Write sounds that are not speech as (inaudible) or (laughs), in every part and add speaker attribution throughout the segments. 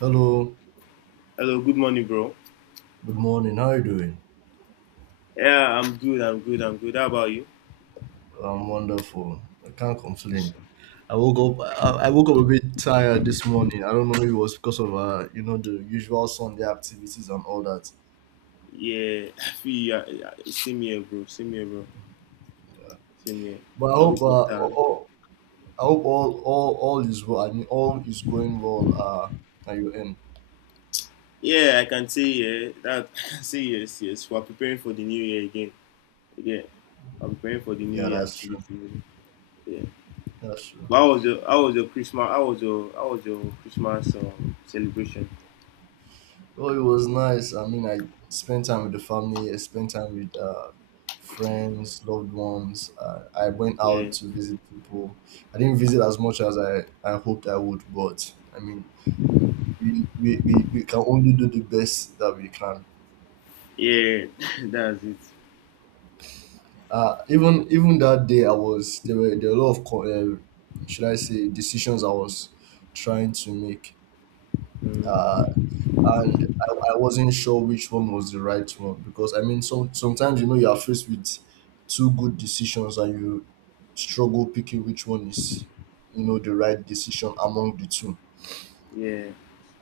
Speaker 1: Hello,
Speaker 2: Hello, good morning, bro.
Speaker 1: good morning. How are you doing?
Speaker 2: Yeah, I'm good. I'm good. How about you?
Speaker 1: I'm wonderful. I can't complain. I woke up. I woke up a bit tired this morning. I don't know. Maybe it was because of the usual Sunday activities and all that.
Speaker 2: Yeah, I feel you. Same here, bro. Same here, bro. Same here.
Speaker 1: But
Speaker 2: I hope that.
Speaker 1: I hope all is well. I mean, all is going well. At your end.
Speaker 2: Yeah, I can say yeah. That (laughs) I can say yes. We're preparing for the new year again. Again, I'm preparing for the new
Speaker 1: Yeah,
Speaker 2: year
Speaker 1: that's true.
Speaker 2: activity. Yeah.
Speaker 1: That's true.
Speaker 2: But How was your Christmas? How was your Christmas celebration?
Speaker 1: Well, it was nice. I mean, I spent time with the family. I spent time with friends, loved ones. I went
Speaker 2: Yeah.
Speaker 1: out to visit people. I didn't visit as much as I hoped I would, but I mean, we can only do the best that we can.
Speaker 2: Yeah. (laughs) That's it.
Speaker 1: Even that day, I was there were a lot of should I say decisions I was trying to make.
Speaker 2: Mm,
Speaker 1: Uh, and I wasn't sure which one was the right one, because I mean, sometimes you are faced with two good decisions, and you struggle picking which one is, the right decision among the two.
Speaker 2: yeah.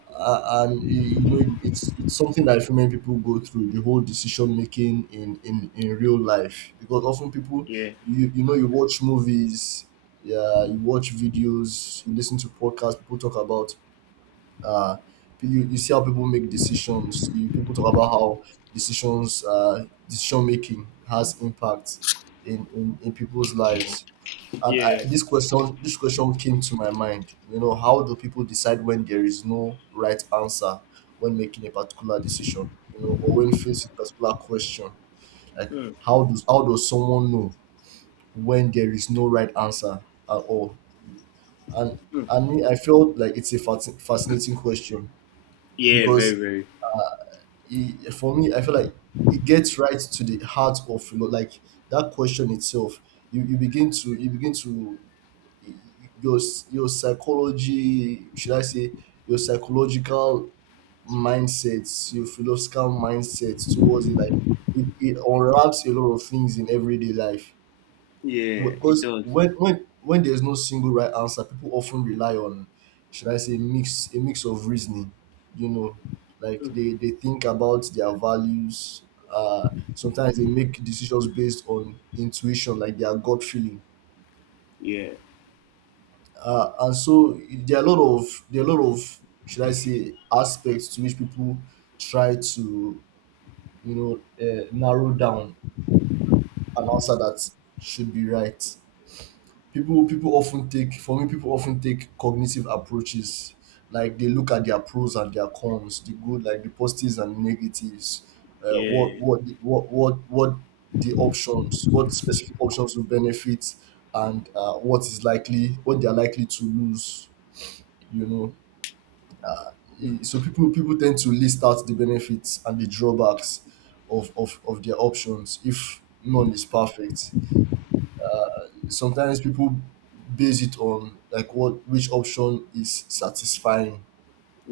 Speaker 1: You know, it's something that I many people go through, the whole decision making in real life, because often people,
Speaker 2: Yeah.
Speaker 1: you know, you watch movies, yeah, you watch videos, you listen to podcasts, people talk about, uh you see how people make decisions, you people talk about how decisions, decision making has impact in people's lives. And
Speaker 2: Yeah.
Speaker 1: this question came to my mind, you know, how do people decide when there is no right answer, when making a particular decision, or when facing a particular question, like,
Speaker 2: Mm,
Speaker 1: how does someone know when there is no right answer at all? and
Speaker 2: mm.
Speaker 1: and me, I felt like it's a fascinating question,
Speaker 2: Yeah. Very,
Speaker 1: because
Speaker 2: very.
Speaker 1: for me, I feel like it gets right to the heart of like that question itself. You, you begin to Your psychology, should I say, your psychological mindsets, your philosophical mindsets towards it, like, it unwraps a lot of things in everyday life.
Speaker 2: Yeah, it
Speaker 1: Because
Speaker 2: does.
Speaker 1: when there's no single right answer, people often rely on, should I say, mix of reasoning. You know, like,
Speaker 2: Mm.
Speaker 1: they think about their values. Sometimes they make decisions based on intuition, like their gut feeling.
Speaker 2: Yeah,
Speaker 1: And so there are a lot of, should I say, aspects to which people try to, narrow down an answer that should be right. People often take cognitive approaches, like they look at their pros and their cons, the good, like the positives and negatives. uh, what
Speaker 2: yeah.
Speaker 1: what what what what what specific options will benefit, and what they are likely to lose, you know.
Speaker 2: Mm.
Speaker 1: So people tend to list out the benefits and the drawbacks of their options if none is perfect. Sometimes people base it on, like, what which option is satisfying,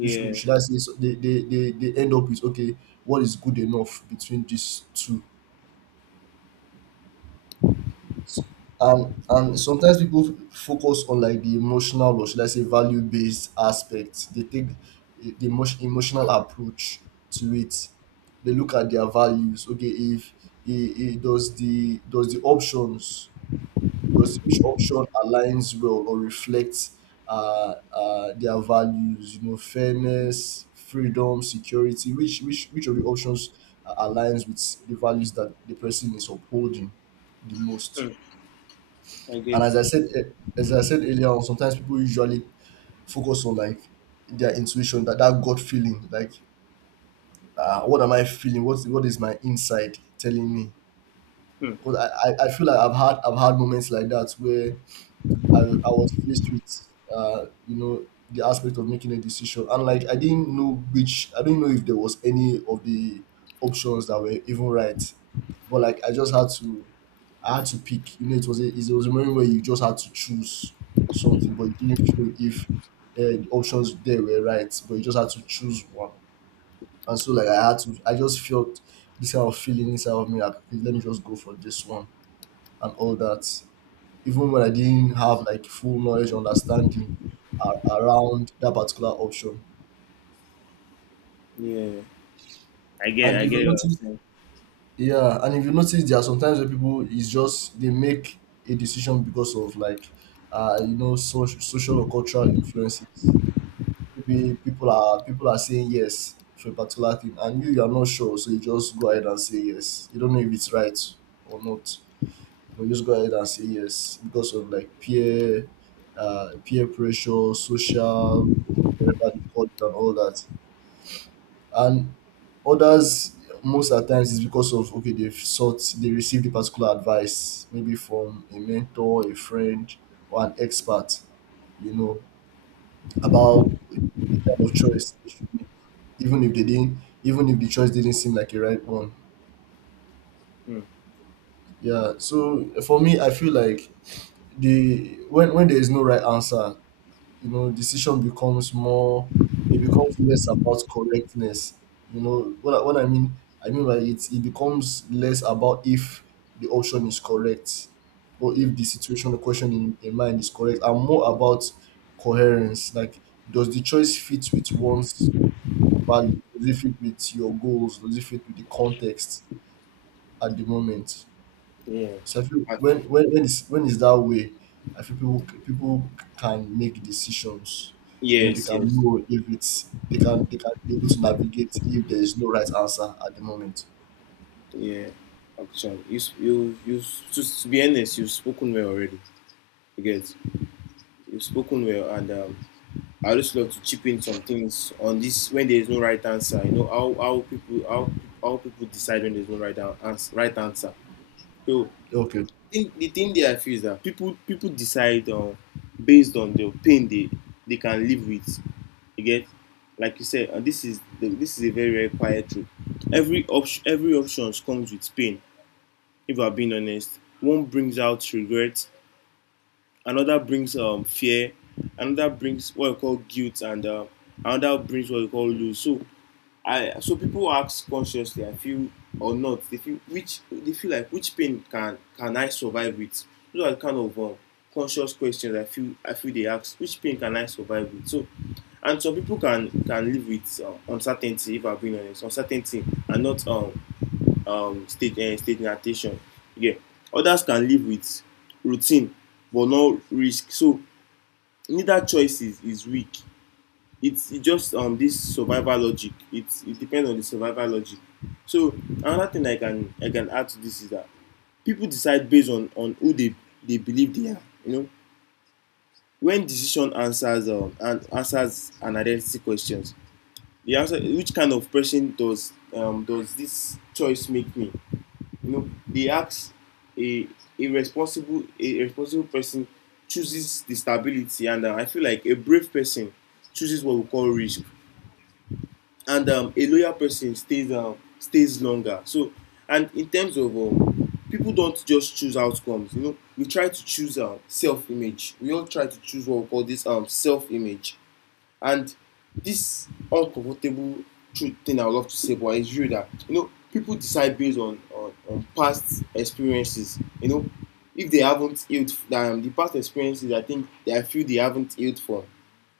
Speaker 1: which, should I say, so they end up with, okay, what is good enough between these two? And sometimes people focus on, like, the emotional, or should I say, value based aspect. They take the emotional approach to it. They look at their values. Okay, if does each option aligns well or reflects their values? You know, fairness, freedom, security. Which of the options aligns with the values that the person is upholding the most?
Speaker 2: Mm. I
Speaker 1: And
Speaker 2: get.
Speaker 1: as I said earlier on, sometimes people usually focus on, like, their intuition, that gut feeling, like, what am I feeling? What is my inside telling me?
Speaker 2: Mm.
Speaker 1: Because I feel like I've had moments like that where I was faced with, the aspect of making a decision. And, like, I didn't know if there was any of the options that were even right. But, like, I had to pick. You know, it was a moment where you just had to choose something, but you didn't feel if the options there were right, but you just had to choose one. And so, like, I just felt this kind of feeling inside of me, like, okay, let me just go for this one and all that, even when I didn't have, like, full knowledge or understanding around that particular option.
Speaker 2: Yeah, I get.
Speaker 1: And
Speaker 2: I
Speaker 1: if you
Speaker 2: get what I'm
Speaker 1: notice,
Speaker 2: saying.
Speaker 1: yeah, and if you notice, there are sometimes where people is just they make a decision because of, like, social or cultural influences. Maybe people are saying yes to a particular thing, and you are not sure, so you just go ahead and say yes. You don't know if it's right or not, but you just go ahead and say yes because of, like, peer pressure, social whatever they call it, and all that. And others most at times is because of, okay, they received a particular advice, maybe from a mentor, a friend or an expert, you know, about the kind of choice they should make. Even if the choice didn't seem like a right one.
Speaker 2: Mm.
Speaker 1: Yeah. So for me, I feel like, the when there is no right answer, decision becomes more it becomes less about correctness. You know what I mean by it becomes less about if the option is correct, or
Speaker 2: Mm.
Speaker 1: if the situation, the question in mind is correct, and more about coherence. Like, does the choice fit with one's value, does it fit with your goals, does it fit with the context at the moment?
Speaker 2: Yeah.
Speaker 1: So I feel
Speaker 2: Actu-
Speaker 1: when is that way, I feel people can make decisions. You know, they
Speaker 2: Yes,
Speaker 1: can
Speaker 2: yes,
Speaker 1: know if it's they can be able to navigate if there is no right answer at the moment.
Speaker 2: yeah. Actually, you s- you s- to be honest, you've spoken well already. You get. You've spoken well, and I just love to chip in some things on this when there is no right answer. How people decide when there's no right answer. So
Speaker 1: Okay.
Speaker 2: think the thing there I feel is that people decide based on the pain they can live with. You get, like you said, and this is a very quiet truth. Every option comes with pain. If I'm being honest, one brings out regret, another brings fear, another brings what you call guilt, and another brings what you call lose. So I so people ask consciously, I feel or not, they feel like which pain can I survive with? Those are kind of conscious questions I feel they ask. Which pain can I survive with? So, and some people can live with uncertainty. If I'm being honest, uncertainty and not state state adaptation. Yeah, others can live with routine but no risk. So neither choice is weak, it just this survival logic, it depends on the survival logic. So another thing I can add to this is that people decide based on who they believe they are. You know, when decision answers and answers an identity questions, the answer which kind of person does does this choice make me, you know, they ask a a responsible person chooses the stability, and I feel like a brave person chooses what we call risk, and a loyal person stays stays longer. So, and in terms of people don't just choose outcomes. You know, we try to choose self image. We all try to choose what we call this self image. And this uncomfortable truth thing I would love to say, but it's real, that you know people decide based on on past experiences. You know, if they haven't healed the past experiences, I think they feel they haven't healed from.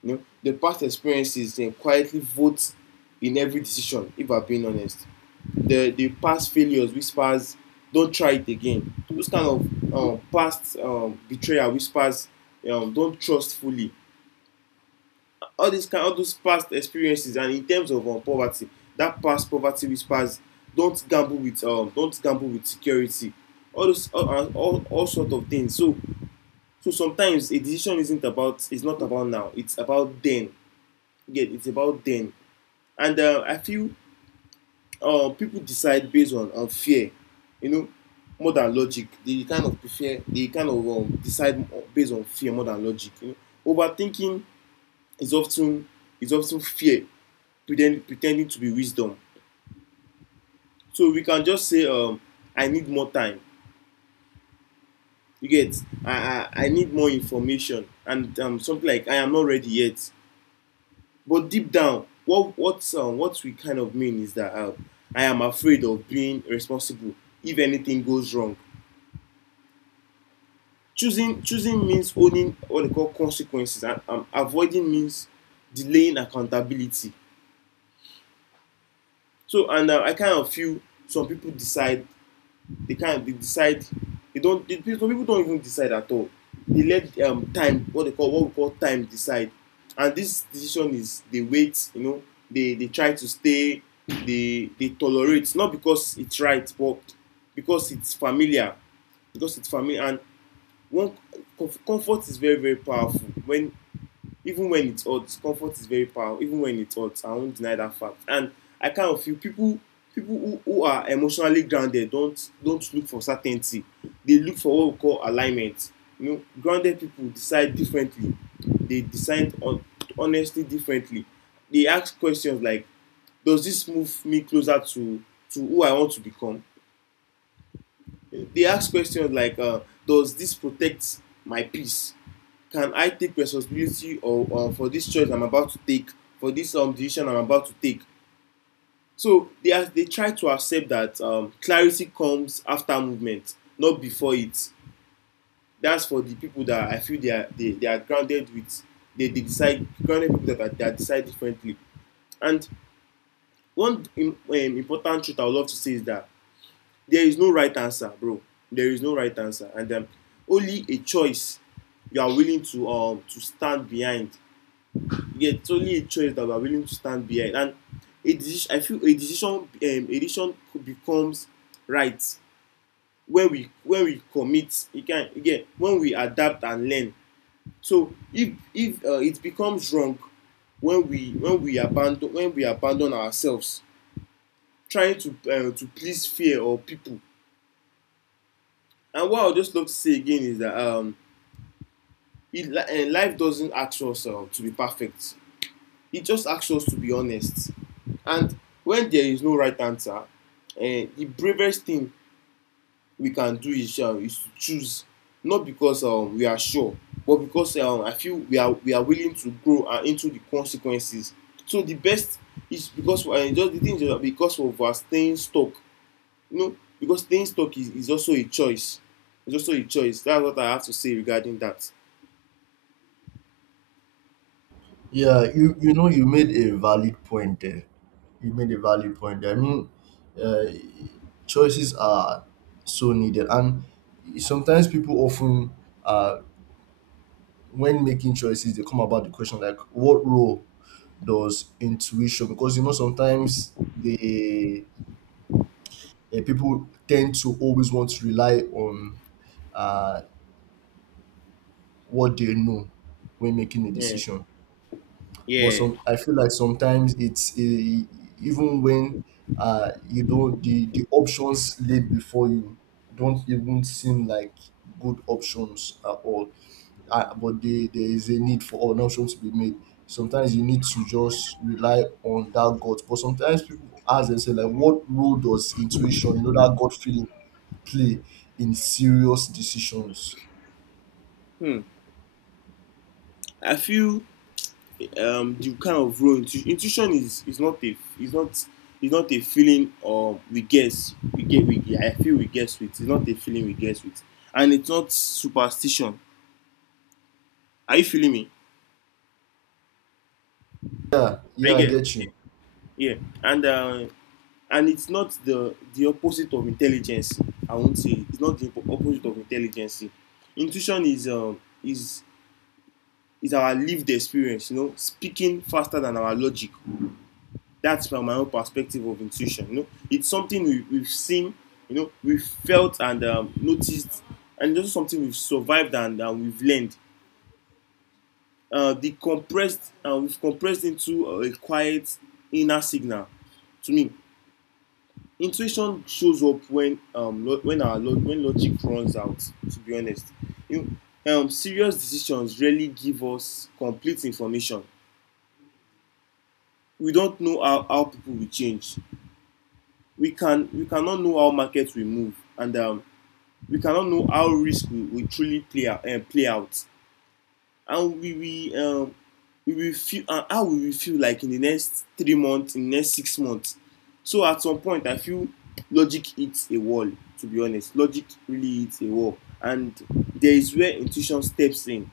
Speaker 2: You know, the past experiences, they quietly vote in every decision. If I'm being honest, the past failures whispers, don't try it again. Those kind of past betrayal whispers, don't trust fully, all these kind, all those past experiences. And in terms of poverty, that past poverty whispers, don't gamble with, don't gamble with security, all those, all sort of things. So so sometimes a decision isn't about it's not about now, it's about then. Yeah, it's about then. And I feel people decide based on fear, you know, more than logic. They kind of prefer, they kind of decide based on fear more than logic. You know, overthinking is often, is often fear pretending to be wisdom. So we can just say, I need more time, you get, i I need more information, and something like I am not ready yet. But deep down, what what we kind of mean is that, I am afraid of being responsible if anything goes wrong. Choosing means owning what they call consequences, and avoiding means delaying accountability. So and I kind of feel some people decide, they can't they decide they don't, they, some people don't even decide at all. They let time, what we call time decide. And this decision is, they wait, you know, they try to stay, they tolerate, not because it's right but because it's familiar, because it's familiar. And one, comfort is very powerful when, even when it's hot, comfort is very powerful. Even when it's hot, I won't deny that fact. And I kind of feel people who are emotionally grounded don't look for certainty. They look for what we call alignment. You know, grounded people decide differently. They decide on honestly differently. They ask questions like, does this move me closer to who I want to become? They ask questions like, does this protect my peace, can I take responsibility, or for this choice I'm about to take, for this decision I'm about to take? So they are, they try to accept that clarity comes after movement, not before it. That's for the people that I feel they are, they are grounded with, they decide, grounded people that, that decide differently. And one, important truth I would love to say is that there is no right answer, bro. There is no right answer, and only a choice you are willing to, to stand behind. Yeah, it's only a choice that we are willing to stand behind. And a decision, I feel a decision, a decision becomes right when we commit, you can again, when we adapt and learn. So if it becomes wrong when we abandon, when we abandon ourselves, trying to, to please fear or people. And what I would just love to say again is that, life doesn't ask us, to be perfect. It just asks us to be honest. And when there is no right answer, the bravest thing we can do is to choose, not because we are sure, but because I feel we are, we are willing to grow, into the consequences. So the best is because just the thing is that, because of our staying stuck, no, because staying stuck is also a choice. It's also a choice. That's what I have to say regarding that.
Speaker 1: Yeah, you know, you made a valid point there. You made a valid point there. I mean, uh, choices are so needed, and sometimes people often, uh, when making choices, they come about the question, like, what role does intuition, because sometimes the people tend to always want to rely on uh, what they know when making a
Speaker 2: Yeah.
Speaker 1: decision. But
Speaker 2: Yeah.
Speaker 1: some, I feel like sometimes it's even when you don't the options laid before you don't even seem like good options at all, but there is a need for an option to be made. Sometimes you need to just rely on that gut. But sometimes people ask themselves, like, what role does intuition, that gut feeling, play in serious decisions?
Speaker 2: Hmm. I feel the kind of role, intuition is, not, is not a feeling or we guess, we get we I feel we guess with. It's not a feeling we guess with, and it's not superstition. Are you feeling me?
Speaker 1: Yeah, yeah,
Speaker 2: I
Speaker 1: I
Speaker 2: get.
Speaker 1: get
Speaker 2: Yeah.
Speaker 1: you.
Speaker 2: Yeah. And uh, and it's not the opposite of intelligence. I won't say, it's not the opposite of intelligence. Intuition is, is our lived experience, you know, speaking faster than our logic. That's from my own perspective of intuition. You know, it's something we, we've seen you know, we've felt and noticed, and it's also something we've survived, and we've learned, the compressed we've compressed into a quiet inner signal. To me, intuition shows up when logic runs out, to be honest. You, serious decisions rarely give us complete information. We don't know how people will change, we cannot know how market will move, and we cannot know how risk will truly play out, play out. And we will feel, and how we will feel like in the next 3 months, in the next 6 months. So at some point I feel logic hits a wall. To be honest, logic really hits a wall, and there is where intuition steps in,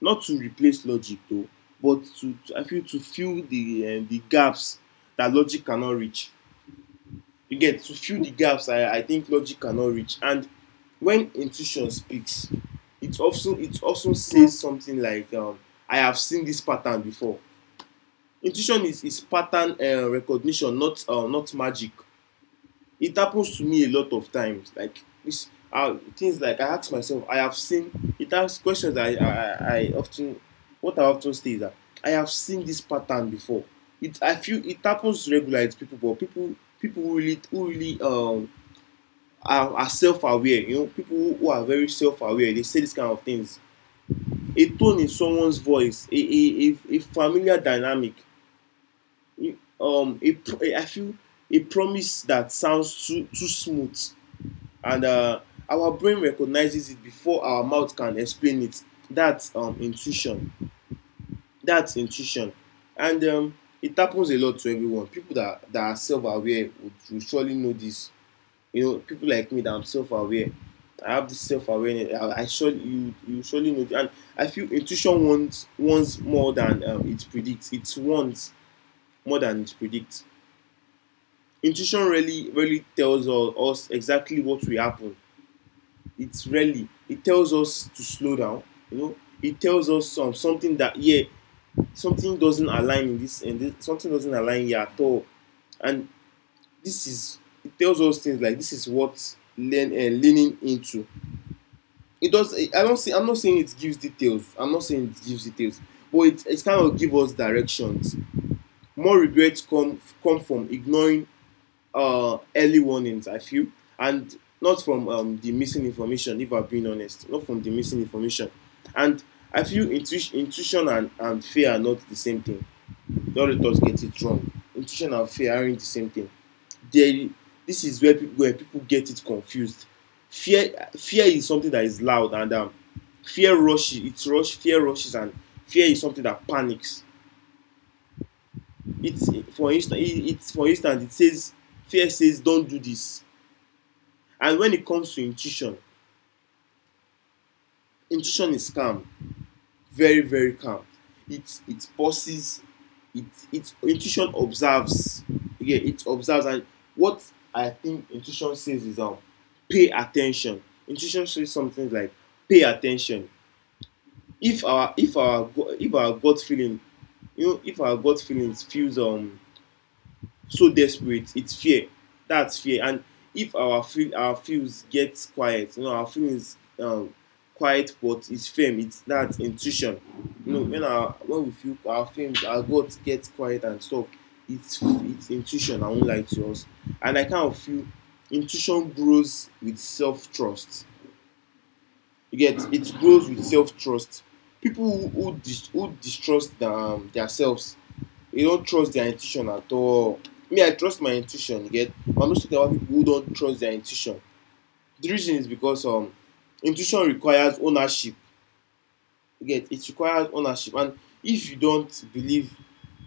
Speaker 2: not to replace logic though, but to, I feel, to fill the, the gaps that logic cannot reach. You get, to fill the gaps, I think logic cannot reach. And when intuition speaks, it often, it often says something like, I have seen this pattern before. Intuition is pattern, recognition, not, not magic. It happens to me a lot of times, like this, things like, I ask myself I have seen it asks questions. I often What I often say is that I have seen this pattern before. It, I feel it happens regularly to people, but people who really, who really, are self-aware. You know, people are very self-aware, they say this kind of things. A tone in someone's voice, a familiar dynamic, feel, a promise that sounds too smooth. And our brain recognizes it before our mouth can explain it. That's intuition. That's intuition. And it happens a lot to everyone. People that are self-aware would surely know this. You know, people like me that I'm self-aware. I have this self-awareness. I surely you surely know. And I feel intuition wants more than it predicts. It wants more than it predicts. Intuition really really tells us exactly what will happen. It's really, it tells us to slow down. You know, it tells us something that, yeah, something doesn't align in this and this, something doesn't align here at all, and this is it tells us things like this is what leaning into it does. I don't see I'm not saying it gives details, I'm not saying it gives details, but it's kind of give us directions. More regrets come from ignoring early warnings, I feel, and not from the missing information, if I'm being honest, not from the missing information. And I feel intuition and fear are not the same thing. The other thoughts get it wrong, intuition and fear aren't the same thing. Then this is where people get it confused. Fear is something that is loud, and fear rushes. It's rush Fear rushes, and fear is something that panics. It's For instance, it for instance it says, fear says don't do this. And when it comes to intuition, intuition is calm, very very calm. It pauses. it it Intuition observes, yeah, it observes. And what I think intuition says is pay attention. Intuition says something like pay attention. if our if our if our gut feeling, you know, if our gut feelings feels so desperate, it's fear. That's fear. And if our feels get quiet, you know, our feelings, quiet but it's firm, it's that intuition. You know, when our when we feel our feelings, our gut gets quiet and stuff, it's intuition. I won't lie to us. And I kind of feel intuition grows with self trust. You get, it grows with self trust. People who distrust their, their, you don't trust their intuition at all. Me, I trust my intuition, you get, but I'm just talking about people who don't trust their intuition. The reason is because intuition requires ownership. You get, it requires ownership, and if you don't believe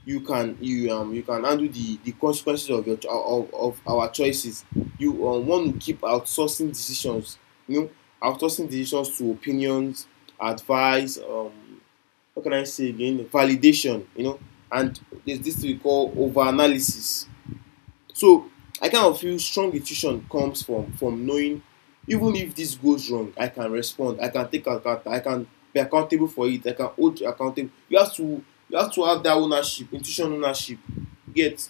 Speaker 2: you can, you can handle the consequences of your, of our choices, you want to keep outsourcing decisions. You know, outsourcing decisions to opinions, advice, what can I say again? Validation, you know. And there's this we call over analysis. So I kind of feel strong intuition comes from knowing, even if this goes wrong, I can respond, I can take account, I can be accountable for it, I can hold accountable. You have to have that ownership, intuition ownership. Yet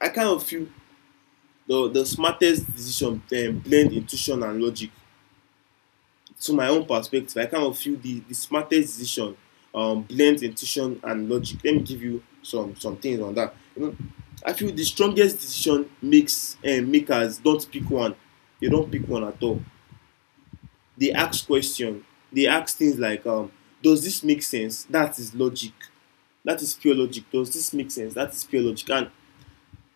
Speaker 2: I kind of feel the smartest decision blend intuition and logic. To my own perspective, I kind of feel the smartest decision blends intuition and logic. Let me give you some things on that. You know, I feel the strongest decision makes makers don't pick one. They don't pick one at all. They ask question. They ask things like, "Does this make sense?" That is logic. That is pure logic. Does this make sense? That is pure logic. And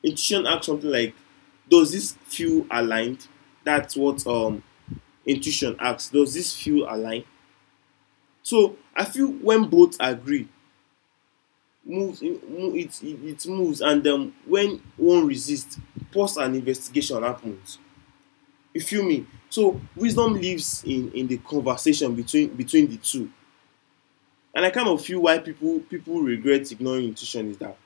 Speaker 2: intuition asks something like, "Does this feel aligned?" That's what intuition asks. Does this feel aligned? So I feel when both agree, moves it moves, and then, when one resists, pause and investigation happens. You feel me? So wisdom lives in the conversation between the two, and I kind of feel why people regret ignoring intuition is that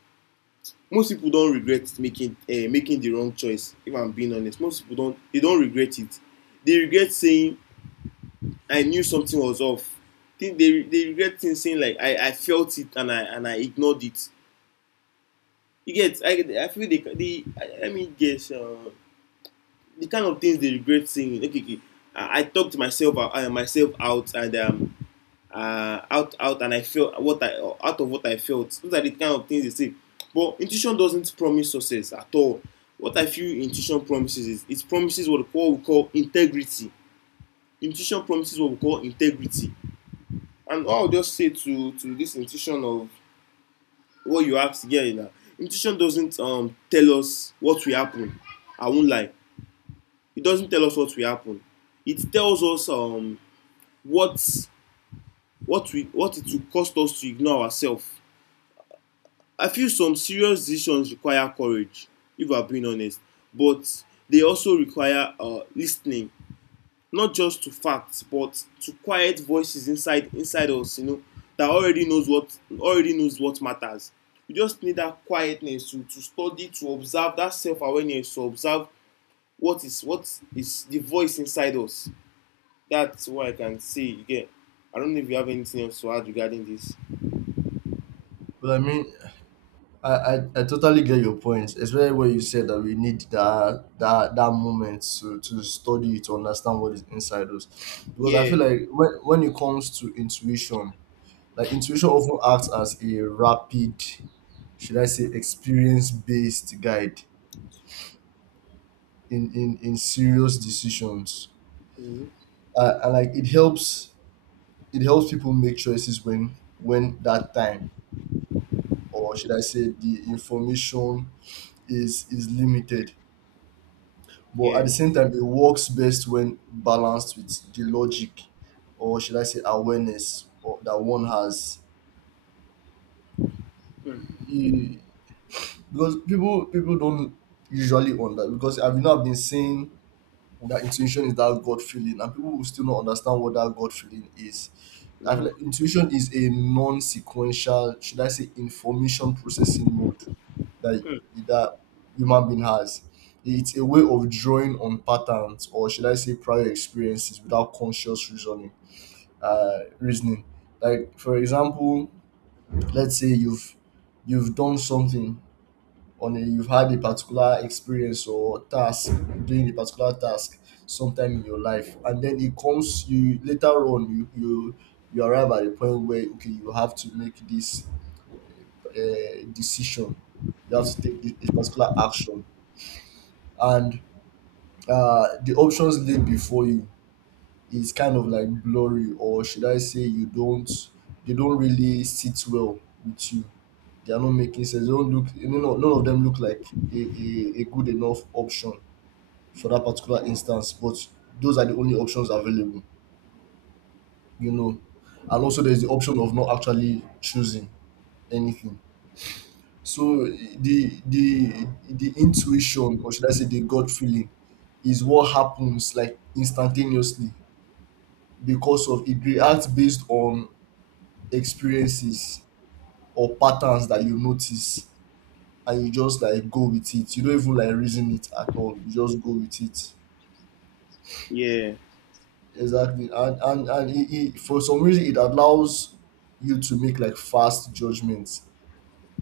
Speaker 2: most people don't regret making the wrong choice. If I'm being honest, most people don't, they don't regret it. They regret saying, I knew something was off. They regret things saying like, I felt it and I ignored it. You get, I feel the let me guess, the kind of things they regret seeing. Okay, I talked myself out, and out out and I felt what I, out of what I felt, those are the kind of things they say. But intuition doesn't promise success at all. What I feel intuition promises is, it promises what we call integrity. Intuition promises what we call integrity. And I'll just say to this intuition of what you ask here is that intuition doesn't, tell us what will happen. I won't lie, it doesn't tell us what will happen. It tells us, what what we what it will cost us to ignore ourselves. I feel some serious decisions require courage, if I'm being honest, but they also require lis, not just to facts but to quiet voices inside us, you know, that already knows what, already knows what matters. You just need that quietness to study, to observe, that self-awareness to observe what is, what is the voice inside us. That's what I can say again. I don't know if you have anything else to add regarding this.
Speaker 1: But I mean, I totally get your point, especially when you said that we need that moment to study to understand what is inside us. Because I feel
Speaker 2: Yeah.
Speaker 1: like, when it comes to intuition, like, intuition often acts as a rapid, should I say, experience based guide in serious decisions.
Speaker 2: Hmm.
Speaker 1: And, like, it helps people make choices when that time, or should I say, the information, is limited. But at the
Speaker 2: Yeah.
Speaker 1: same time, it works best when balanced with the logic, or should I say, awareness, or that one has.
Speaker 2: Mm.
Speaker 1: You- Because people don't usually on that, because I've not been seeing that intuition is that God feeling, and people will still not understand what that God feeling is. I feel
Speaker 2: No.
Speaker 1: like intuition is a non-sequential, should I say, information processing mode that that human being has. It's a way of drawing on patterns, or should I say, prior experiences without conscious reasoning. Reasoning. Like, for example, let's say you've done something, on a you've had a particular experience or task doing a particular task sometime in your life, and then it comes you later on, you arrive at a point where, okay, you have to make this, decision, you have to take this particular action. And the options laid before you is kind of like blurry, or should I say, you don't they don't really sit well with you, they are not making sense, they don't look, none of them look like a good enough option for that particular instance, but those are the only options available, you know. And also there's the option of not actually choosing anything. So the intuition, or should I say the gut feeling, is what happens like instantaneously because of it reacts based on experiences or patterns that you notice, and you just like go with it. You don't even like reason it at all. You just go with it.
Speaker 2: Yeah,
Speaker 1: Exactly, and and for some reason it allows you to make like fast judgments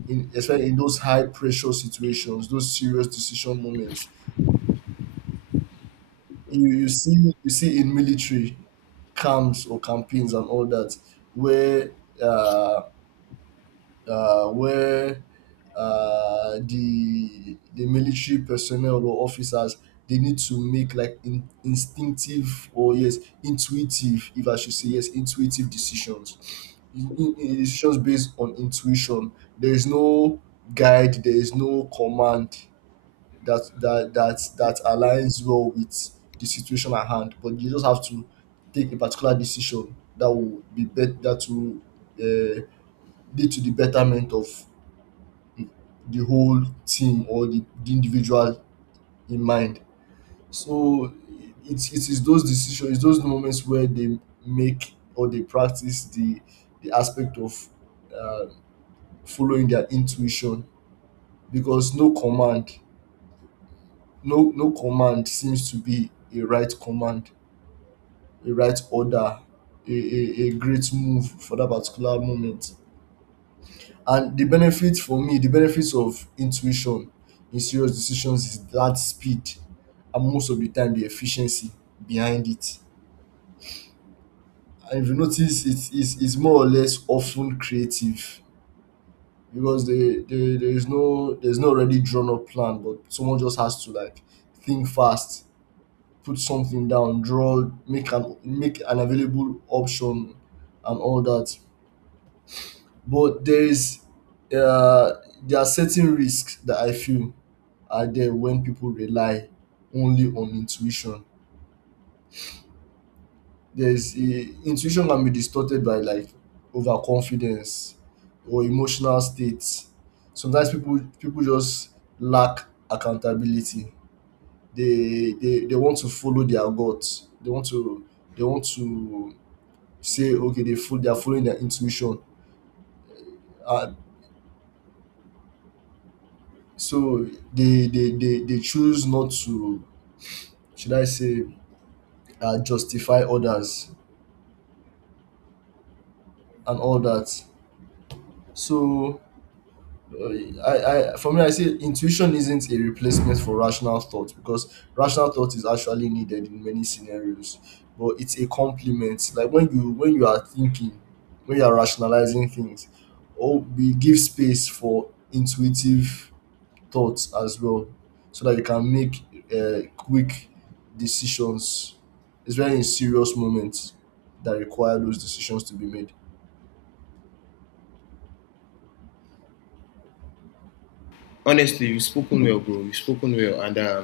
Speaker 1: in, especially in those high pressure situations, those serious decision moments. You see, you see in military camps or campaigns and all that, where uh where, the military personnel or officers, they need to make like instinctive or, yes, intuitive, if I should say, yes, intuitive decisions. Decisions based on intuition, there is no guide, there is no command that that aligns well with the situation at hand, but you just have to take a particular decision that will be better, that will, uh, lead to the betterment of the whole team or the individual in mind. So it is those decisions, it's those moments where they make or they practice the aspect of uh, following their intuition, because no command, no command seems to be a right command, a right order, a great move for that particular moment. And the benefits, for me, the benefits of intuition in serious decisions is that speed and most of the time the efficiency behind it. And if you notice, it's more or less often creative, because there is no, there's no already drawn up plan, but someone just has to like think fast, put something down, draw, make an available option, and all that. But there is, uh, there are certain risks that I feel are there when people rely only on intuition. Intuition can be distorted by like overconfidence or emotional states. Sometimes people just lack accountability. They want to follow their gut. They want to, they want to say, okay, they are following their intuition. Uh, So they choose not to, should I say, justify others and all that. So, uh, I for me, I say intuition isn't a replacement for rational thought, because rational thought is actually needed in many scenarios, but it's a complement. Like when you are thinking, when you are rationalizing things, or we give space for intuitive thoughts as well, so that you can make quick decisions, especially in serious moments that require those decisions to be made.
Speaker 2: honestly you've spoken well, bro, you've spoken well. And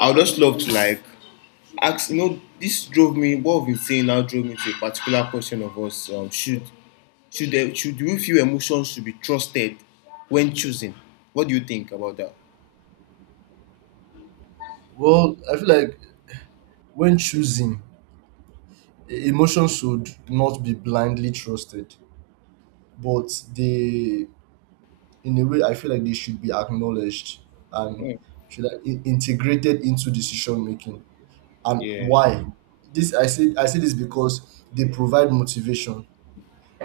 Speaker 2: I would just love to, like, ask, you know, this drove me what we've been saying now drove me to a particular question of us, should there, should do we feel emotions should be trusted when choosing? What do you think about that?
Speaker 1: Well, I feel like when choosing, emotions should not be blindly trusted, but they, in a way I feel like they should be acknowledged and
Speaker 2: Mm.
Speaker 1: should, like, integrated into decision making. And
Speaker 2: Yeah.
Speaker 1: why? This I say, I say this because they provide motivation,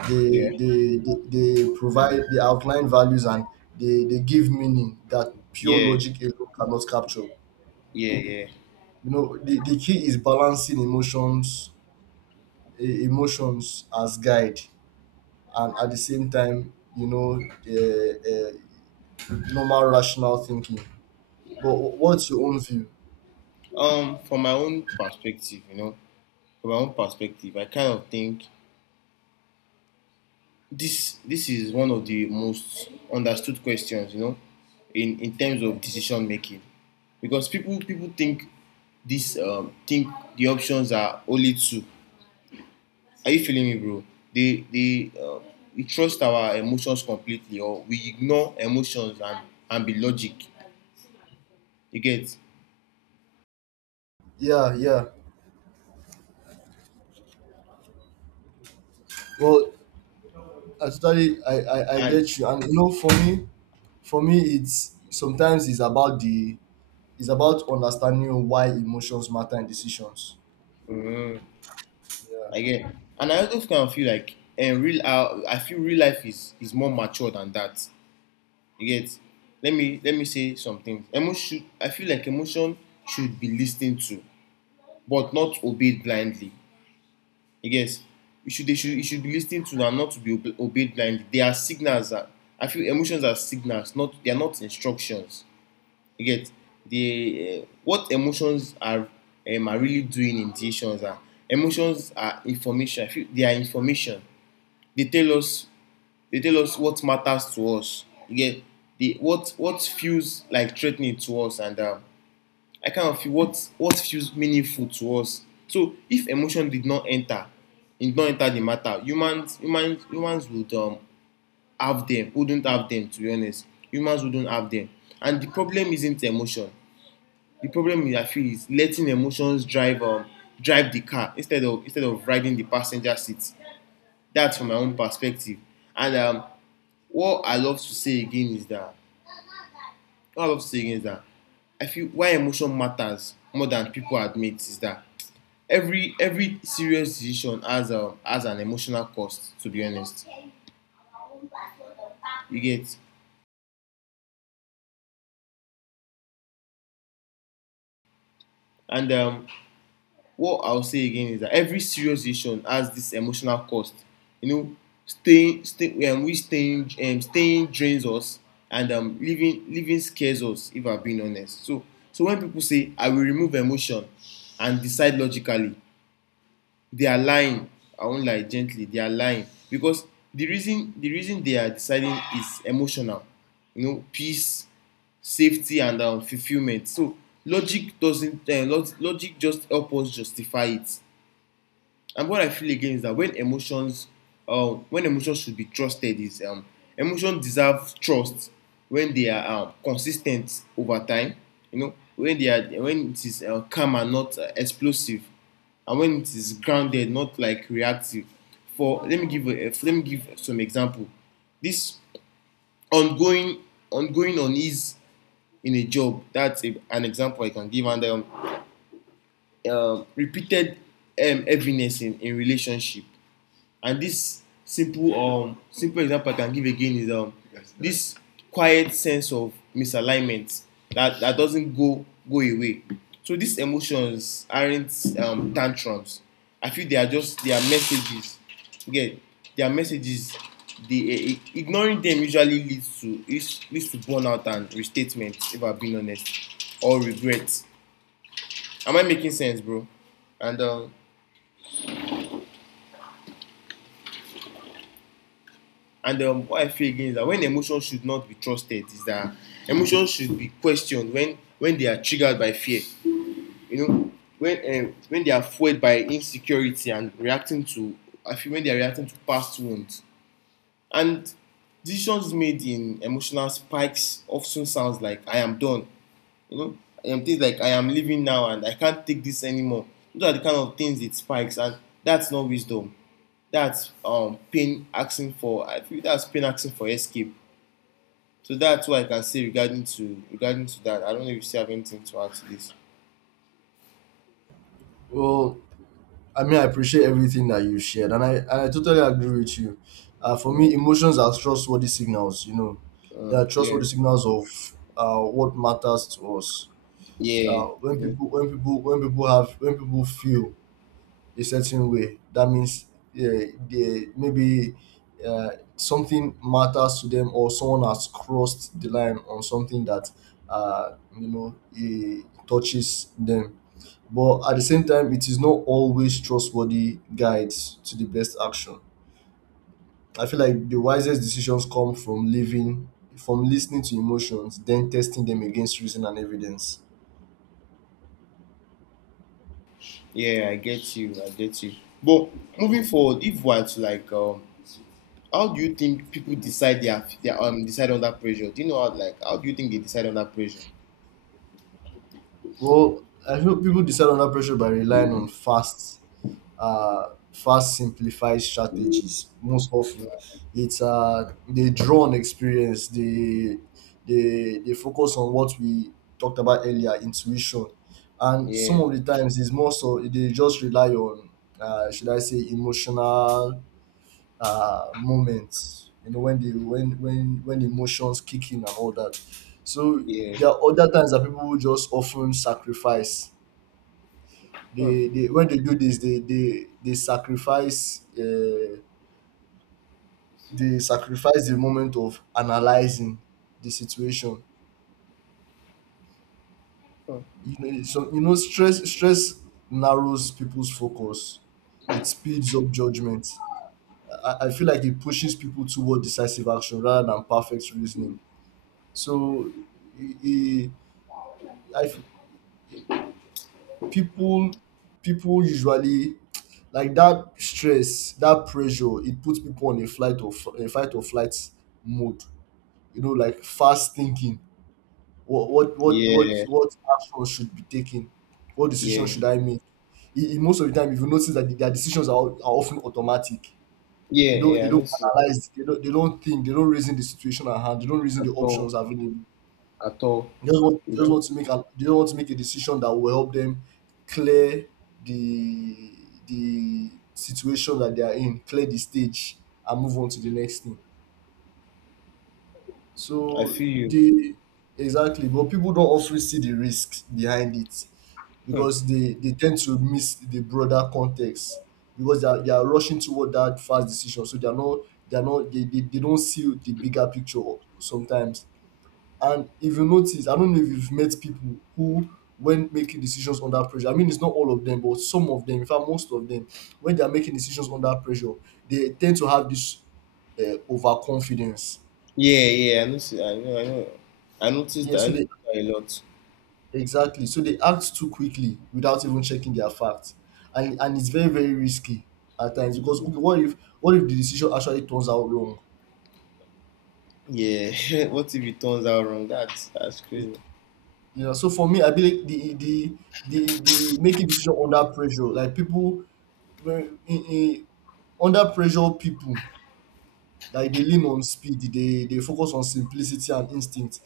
Speaker 1: they,
Speaker 2: Yeah.
Speaker 1: they provide, they outline values, and they give meaning that pure
Speaker 2: Yeah.
Speaker 1: logic alone cannot capture. You
Speaker 2: Yeah. Yeah.
Speaker 1: know, the key is balancing emotions, emotions as guide, and at the same time, you know, uh, uh, normal rational thinking. But what's your own view?
Speaker 2: From my own perspective, you know, from my own perspective I kind of think this is one of the most understood questions, you know, in terms of decision making, because people think this think the options are only two. Are you feeling me, bro? They We trust our emotions completely, or we ignore emotions and be logic. You get.
Speaker 1: Yeah, yeah. Well, actually, I
Speaker 2: And
Speaker 1: get you. And you know, for me, for me it's, sometimes it's about the, it's about understanding why emotions matter in decisions.
Speaker 2: mm,
Speaker 1: Yeah.
Speaker 2: I get. And I also kind of feel like, and real I feel real life is more mature than that. You get. Let me say something. Emotion I feel like emotion should be listened to, but not obeyed blindly. You get? You should be listening to and not to be obeyed blindly. They are signals. I feel emotions are signals. Not They are not instructions. You get? They What emotions are, are really doing in decisions are, emotions are information. I feel they are information. They tell us they tell us what matters to us. You get? What feels like threatening to us, and I kind of feel what feels meaningful to us. So if emotion did not enter the matter, humans would, have them, wouldn't have them, to be honest. Humans wouldn't have them. And the problem isn't emotion. The problem is, I feel, is letting emotions drive the car instead of riding the passenger seat. That's from my own perspective. And what I love to say again is that what I love to say again is that I feel why emotion matters more than people admit is that every serious decision has an emotional cost, to be honest, you get. And what I'll say again is that every serious decision has this emotional cost, you know. Staying stay we staying Staying drains us, and living scares us, if I'm being honest. So so when people say, I will remove emotion and decide logically, they are lying. I won't lie gently, they are lying, because the reason they are deciding is emotional. You know, peace, safety, and, fulfillment. So logic doesn't, logic just help us justify it. And what I feel again is that when emotions should be trusted is, emotions deserve trust when they are, consistent over time. You know, when they are when it is calm and not explosive, and when it is grounded, not like reactive. For Let me give some example. This ongoing ongoing unease in a job, that's an example I can give. And Repeated heaviness in relationship, and this simple simple example I can give again is this quiet sense of misalignment that doesn't go away. So these emotions aren't tantrums. I feel they are just they are messages. Again, they are messages. The Ignoring them usually leads to to burnout and restatement if I have been honest, or regret. Am I making sense, bro? and um And What I feel again is that when emotions should not be trusted, is that emotions should be questioned when they are triggered by fear. You know, when when they are fueled by insecurity and reacting to, I feel when they are reacting to past wounds. And decisions made in emotional spikes often sounds like I am done. You know, I am things like I am leaving now and I can't take this anymore. Those are the kind of things it spikes, and that's not wisdom. That's pain asking for. I feel that's pain asking for escape. So that's what I can say regarding to regarding to that. I don't know if you still have anything to add to this.
Speaker 1: Well, I mean, I appreciate everything that you shared, and I totally agree with you. For
Speaker 2: Yeah,
Speaker 1: me, emotions are trustworthy signals. You know, they are
Speaker 2: yeah,
Speaker 1: trustworthy signals of, what matters to us.
Speaker 2: yeah,
Speaker 1: When
Speaker 2: definitely.
Speaker 1: people when people when people have when people feel a certain way, that means, yeah, they maybe, uh, something matters to them, or someone has crossed the line on something that, uh, you know, it touches them. But at the same time, it is not always trustworthy guides to the best action. I feel like the wisest decisions come from living, from listening to emotions, then testing them against reason and evidence.
Speaker 2: Yeah. I get you. I get you. But moving forward, if we're to like, how do you think people decide their decide under pressure? Do you know how, like how do you think they decide under pressure?
Speaker 1: Well, I feel people decide under pressure by relying on fast, fast simplified strategies. Most often, it's, they draw on experience. They they focus on what we talked about earlier, intuition, and some
Speaker 2: Yeah,
Speaker 1: of the times it's more so they just rely on, should I say, emotional, moments, you know, when the when emotions kick in and all that. So
Speaker 2: yeah,
Speaker 1: there are other times that people will just often sacrifice,
Speaker 2: huh,
Speaker 1: they when they do this, they sacrifice, they sacrifice the moment of analyzing the situation.
Speaker 2: huh.
Speaker 1: You know, so you know, stress, stress narrows people's focus, it speeds up judgment. I feel like it pushes people toward decisive action rather than perfect reasoning. So, e- e- I f- people people usually, like that stress, that pressure, it puts people on a flight or f- a fight or flight mode. You know, like fast thinking.
Speaker 2: Yeah,
Speaker 1: What action should be taken? What decision
Speaker 2: yeah,
Speaker 1: should I make? Most of the time, if you notice that their decisions are, are often automatic.
Speaker 2: yeah,
Speaker 1: They
Speaker 2: yeah. I
Speaker 1: don't
Speaker 2: don't see
Speaker 1: analyze. They don't think. They don't reason the situation at hand. They don't reason
Speaker 2: that
Speaker 1: the
Speaker 2: at all,
Speaker 1: options available.
Speaker 2: at all.
Speaker 1: They
Speaker 2: You
Speaker 1: just
Speaker 2: know,
Speaker 1: want to make an they just want to make a decision that will help them clear the the situation that they are in, clear the stage, and move on to the next thing.
Speaker 2: I
Speaker 1: So
Speaker 2: feel you.
Speaker 1: the exactly, but people don't often see the risks behind it,
Speaker 2: Huh.
Speaker 1: because they tend to miss the broader context, because they are rushing toward that fast decision, so they are not, they don't see the bigger picture sometimes. And if you notice, I don't know if you've met people who, when making decisions under pressure, I mean, it's not all of them, but some of them, in fact, most of them, when they are making decisions under pressure, they tend to have this, overconfidence.
Speaker 2: Yeah, yeah, I noticed. I know, I know. I noticed
Speaker 1: Yeah,
Speaker 2: that. I
Speaker 1: so
Speaker 2: noticed
Speaker 1: they,
Speaker 2: that a lot.
Speaker 1: exactly, so they act too quickly without even checking their facts, and it's very, very risky at times, because, okay, what if, what if the decision actually turns out wrong?
Speaker 2: Yeah. (laughs) What if it turns out wrong? That's crazy.
Speaker 1: You know, so for me, I believe the making decision under pressure, like people, When- in under pressure, people, like, they lean on speed. They focus on simplicity and instinct,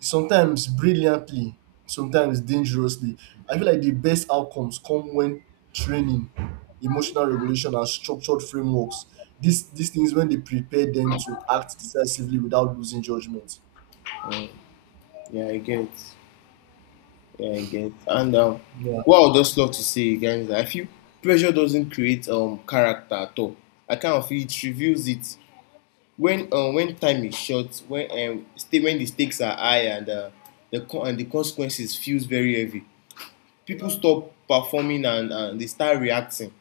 Speaker 1: sometimes brilliantly, sometimes dangerously. I feel like the best outcomes come when training, emotional regulation, and structured frameworks, these things, when they prepare them to act decisively without losing judgment.
Speaker 2: Um, yeah, I get. Yeah, I get. And
Speaker 1: Yeah,
Speaker 2: What I would just love to say, guys, is that I feel pressure doesn't create character at all. I kind of feel it reveals it when time is short, when when the stakes are high and and the consequences feels very heavy. People stop performing and they start reacting.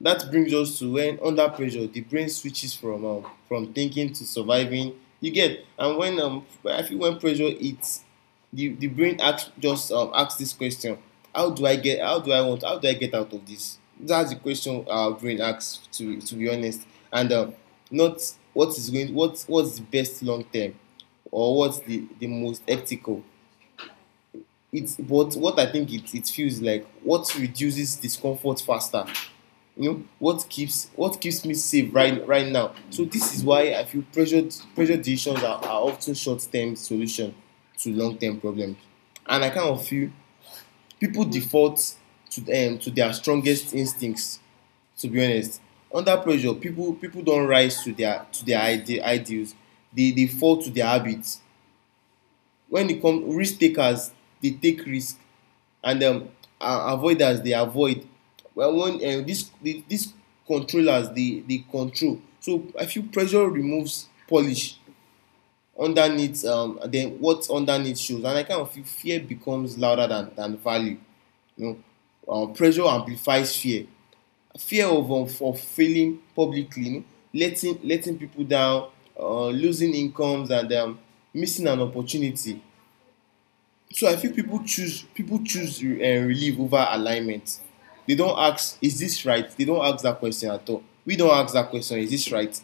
Speaker 2: That brings us to when under pressure the brain switches from thinking to surviving. You get. And when I feel when pressure hits, the brain asks just asks this question: how do I get? How do I want? How do I get out of this? That's the question our brain asks. To be honest, and not what is going, what's the best long term, or what's the most ethical. It's but what I think it it feels like what reduces discomfort faster, you know, what keeps me safe right now. So this is why I feel pressure decisions are often short-term solution to long-term problems. And I kind of feel people default to their strongest instincts, to be honest. Under pressure people, people don't rise to their ideals. They fall to their habits. When e come risk takers, they take risk. And Avoiders dey avoid. Well, when this controllers dey control. So I feel pressure removes polish. Underneath then what underneath shows, and I kind of feel fear becomes louder than value. You know, pressure amplifies fear, fear of failing publicly, you know, letting people down, losing incomes, and missing an opportunity. So I feel people choose, people choose relief over alignment. They don't ask, is this right? They don't ask that question at all. We don't ask that question, is this right?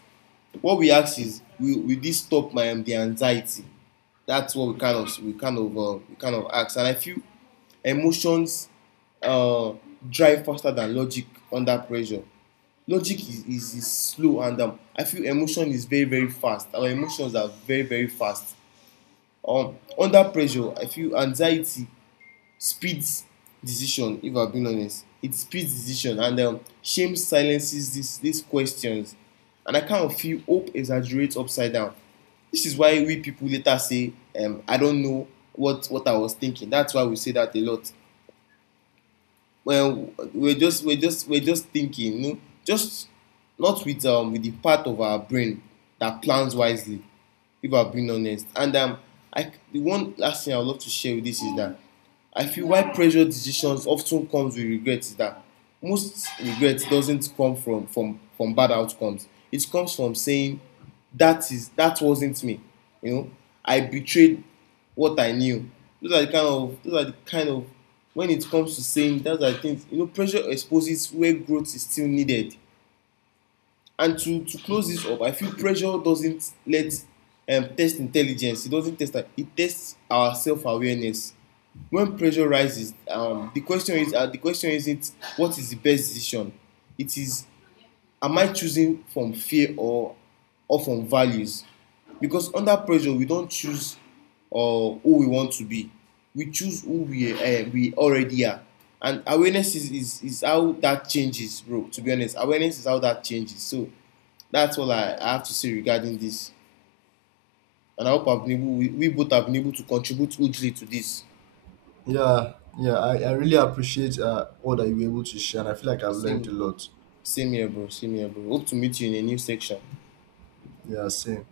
Speaker 2: What we ask is, will this stop my the anxiety? That's what we kind of we kind of we kind of ask. And I feel emotions uh, drive faster than logic under pressure. Logic is, is slow, and I feel emotion is very, very fast. Our emotions are very, very fast. Under pressure, I feel anxiety speeds decision, if I'm being honest, it speeds decision. And Shame silences this these questions, and I kind of feel hope exaggerates upside down. This is why we people later say, I don't know what I was thinking. That's why we say that a lot. Well, we're just we're just thinking, you know, just not with with the part of our brain that plans wisely, if I have been honest. And I, the one last thing I would love to share with this is that I feel why pressure decisions often comes with regret is that most regret doesn't come from bad outcomes. It comes from saying that is, that wasn't me. You know, I betrayed what I knew. Those are the kind of, those are the kind of, when it comes to saying those are things, you know, pressure exposes where growth is still needed. And to close this up, I feel pressure doesn't let test intelligence. It doesn't test our, it tests our self awareness. When pressure rises, the question is, the question isn't what is the best decision. It is, am I choosing from fear or from values? Because under pressure, we don't choose uh, who we want to be. We choose who we already are. And awareness is, is how that changes, bro. To be honest, awareness is how that changes. So that's all I have to say regarding this. And I hope I've been able, we both have been able to contribute hugely to this.
Speaker 1: yeah, yeah, I really appreciate, all that you were able to share, and I feel like I've learned a
Speaker 2: Same,
Speaker 1: lot.
Speaker 2: same here, bro. Same here, bro. Hope to meet you in a new section.
Speaker 1: Yeah, same.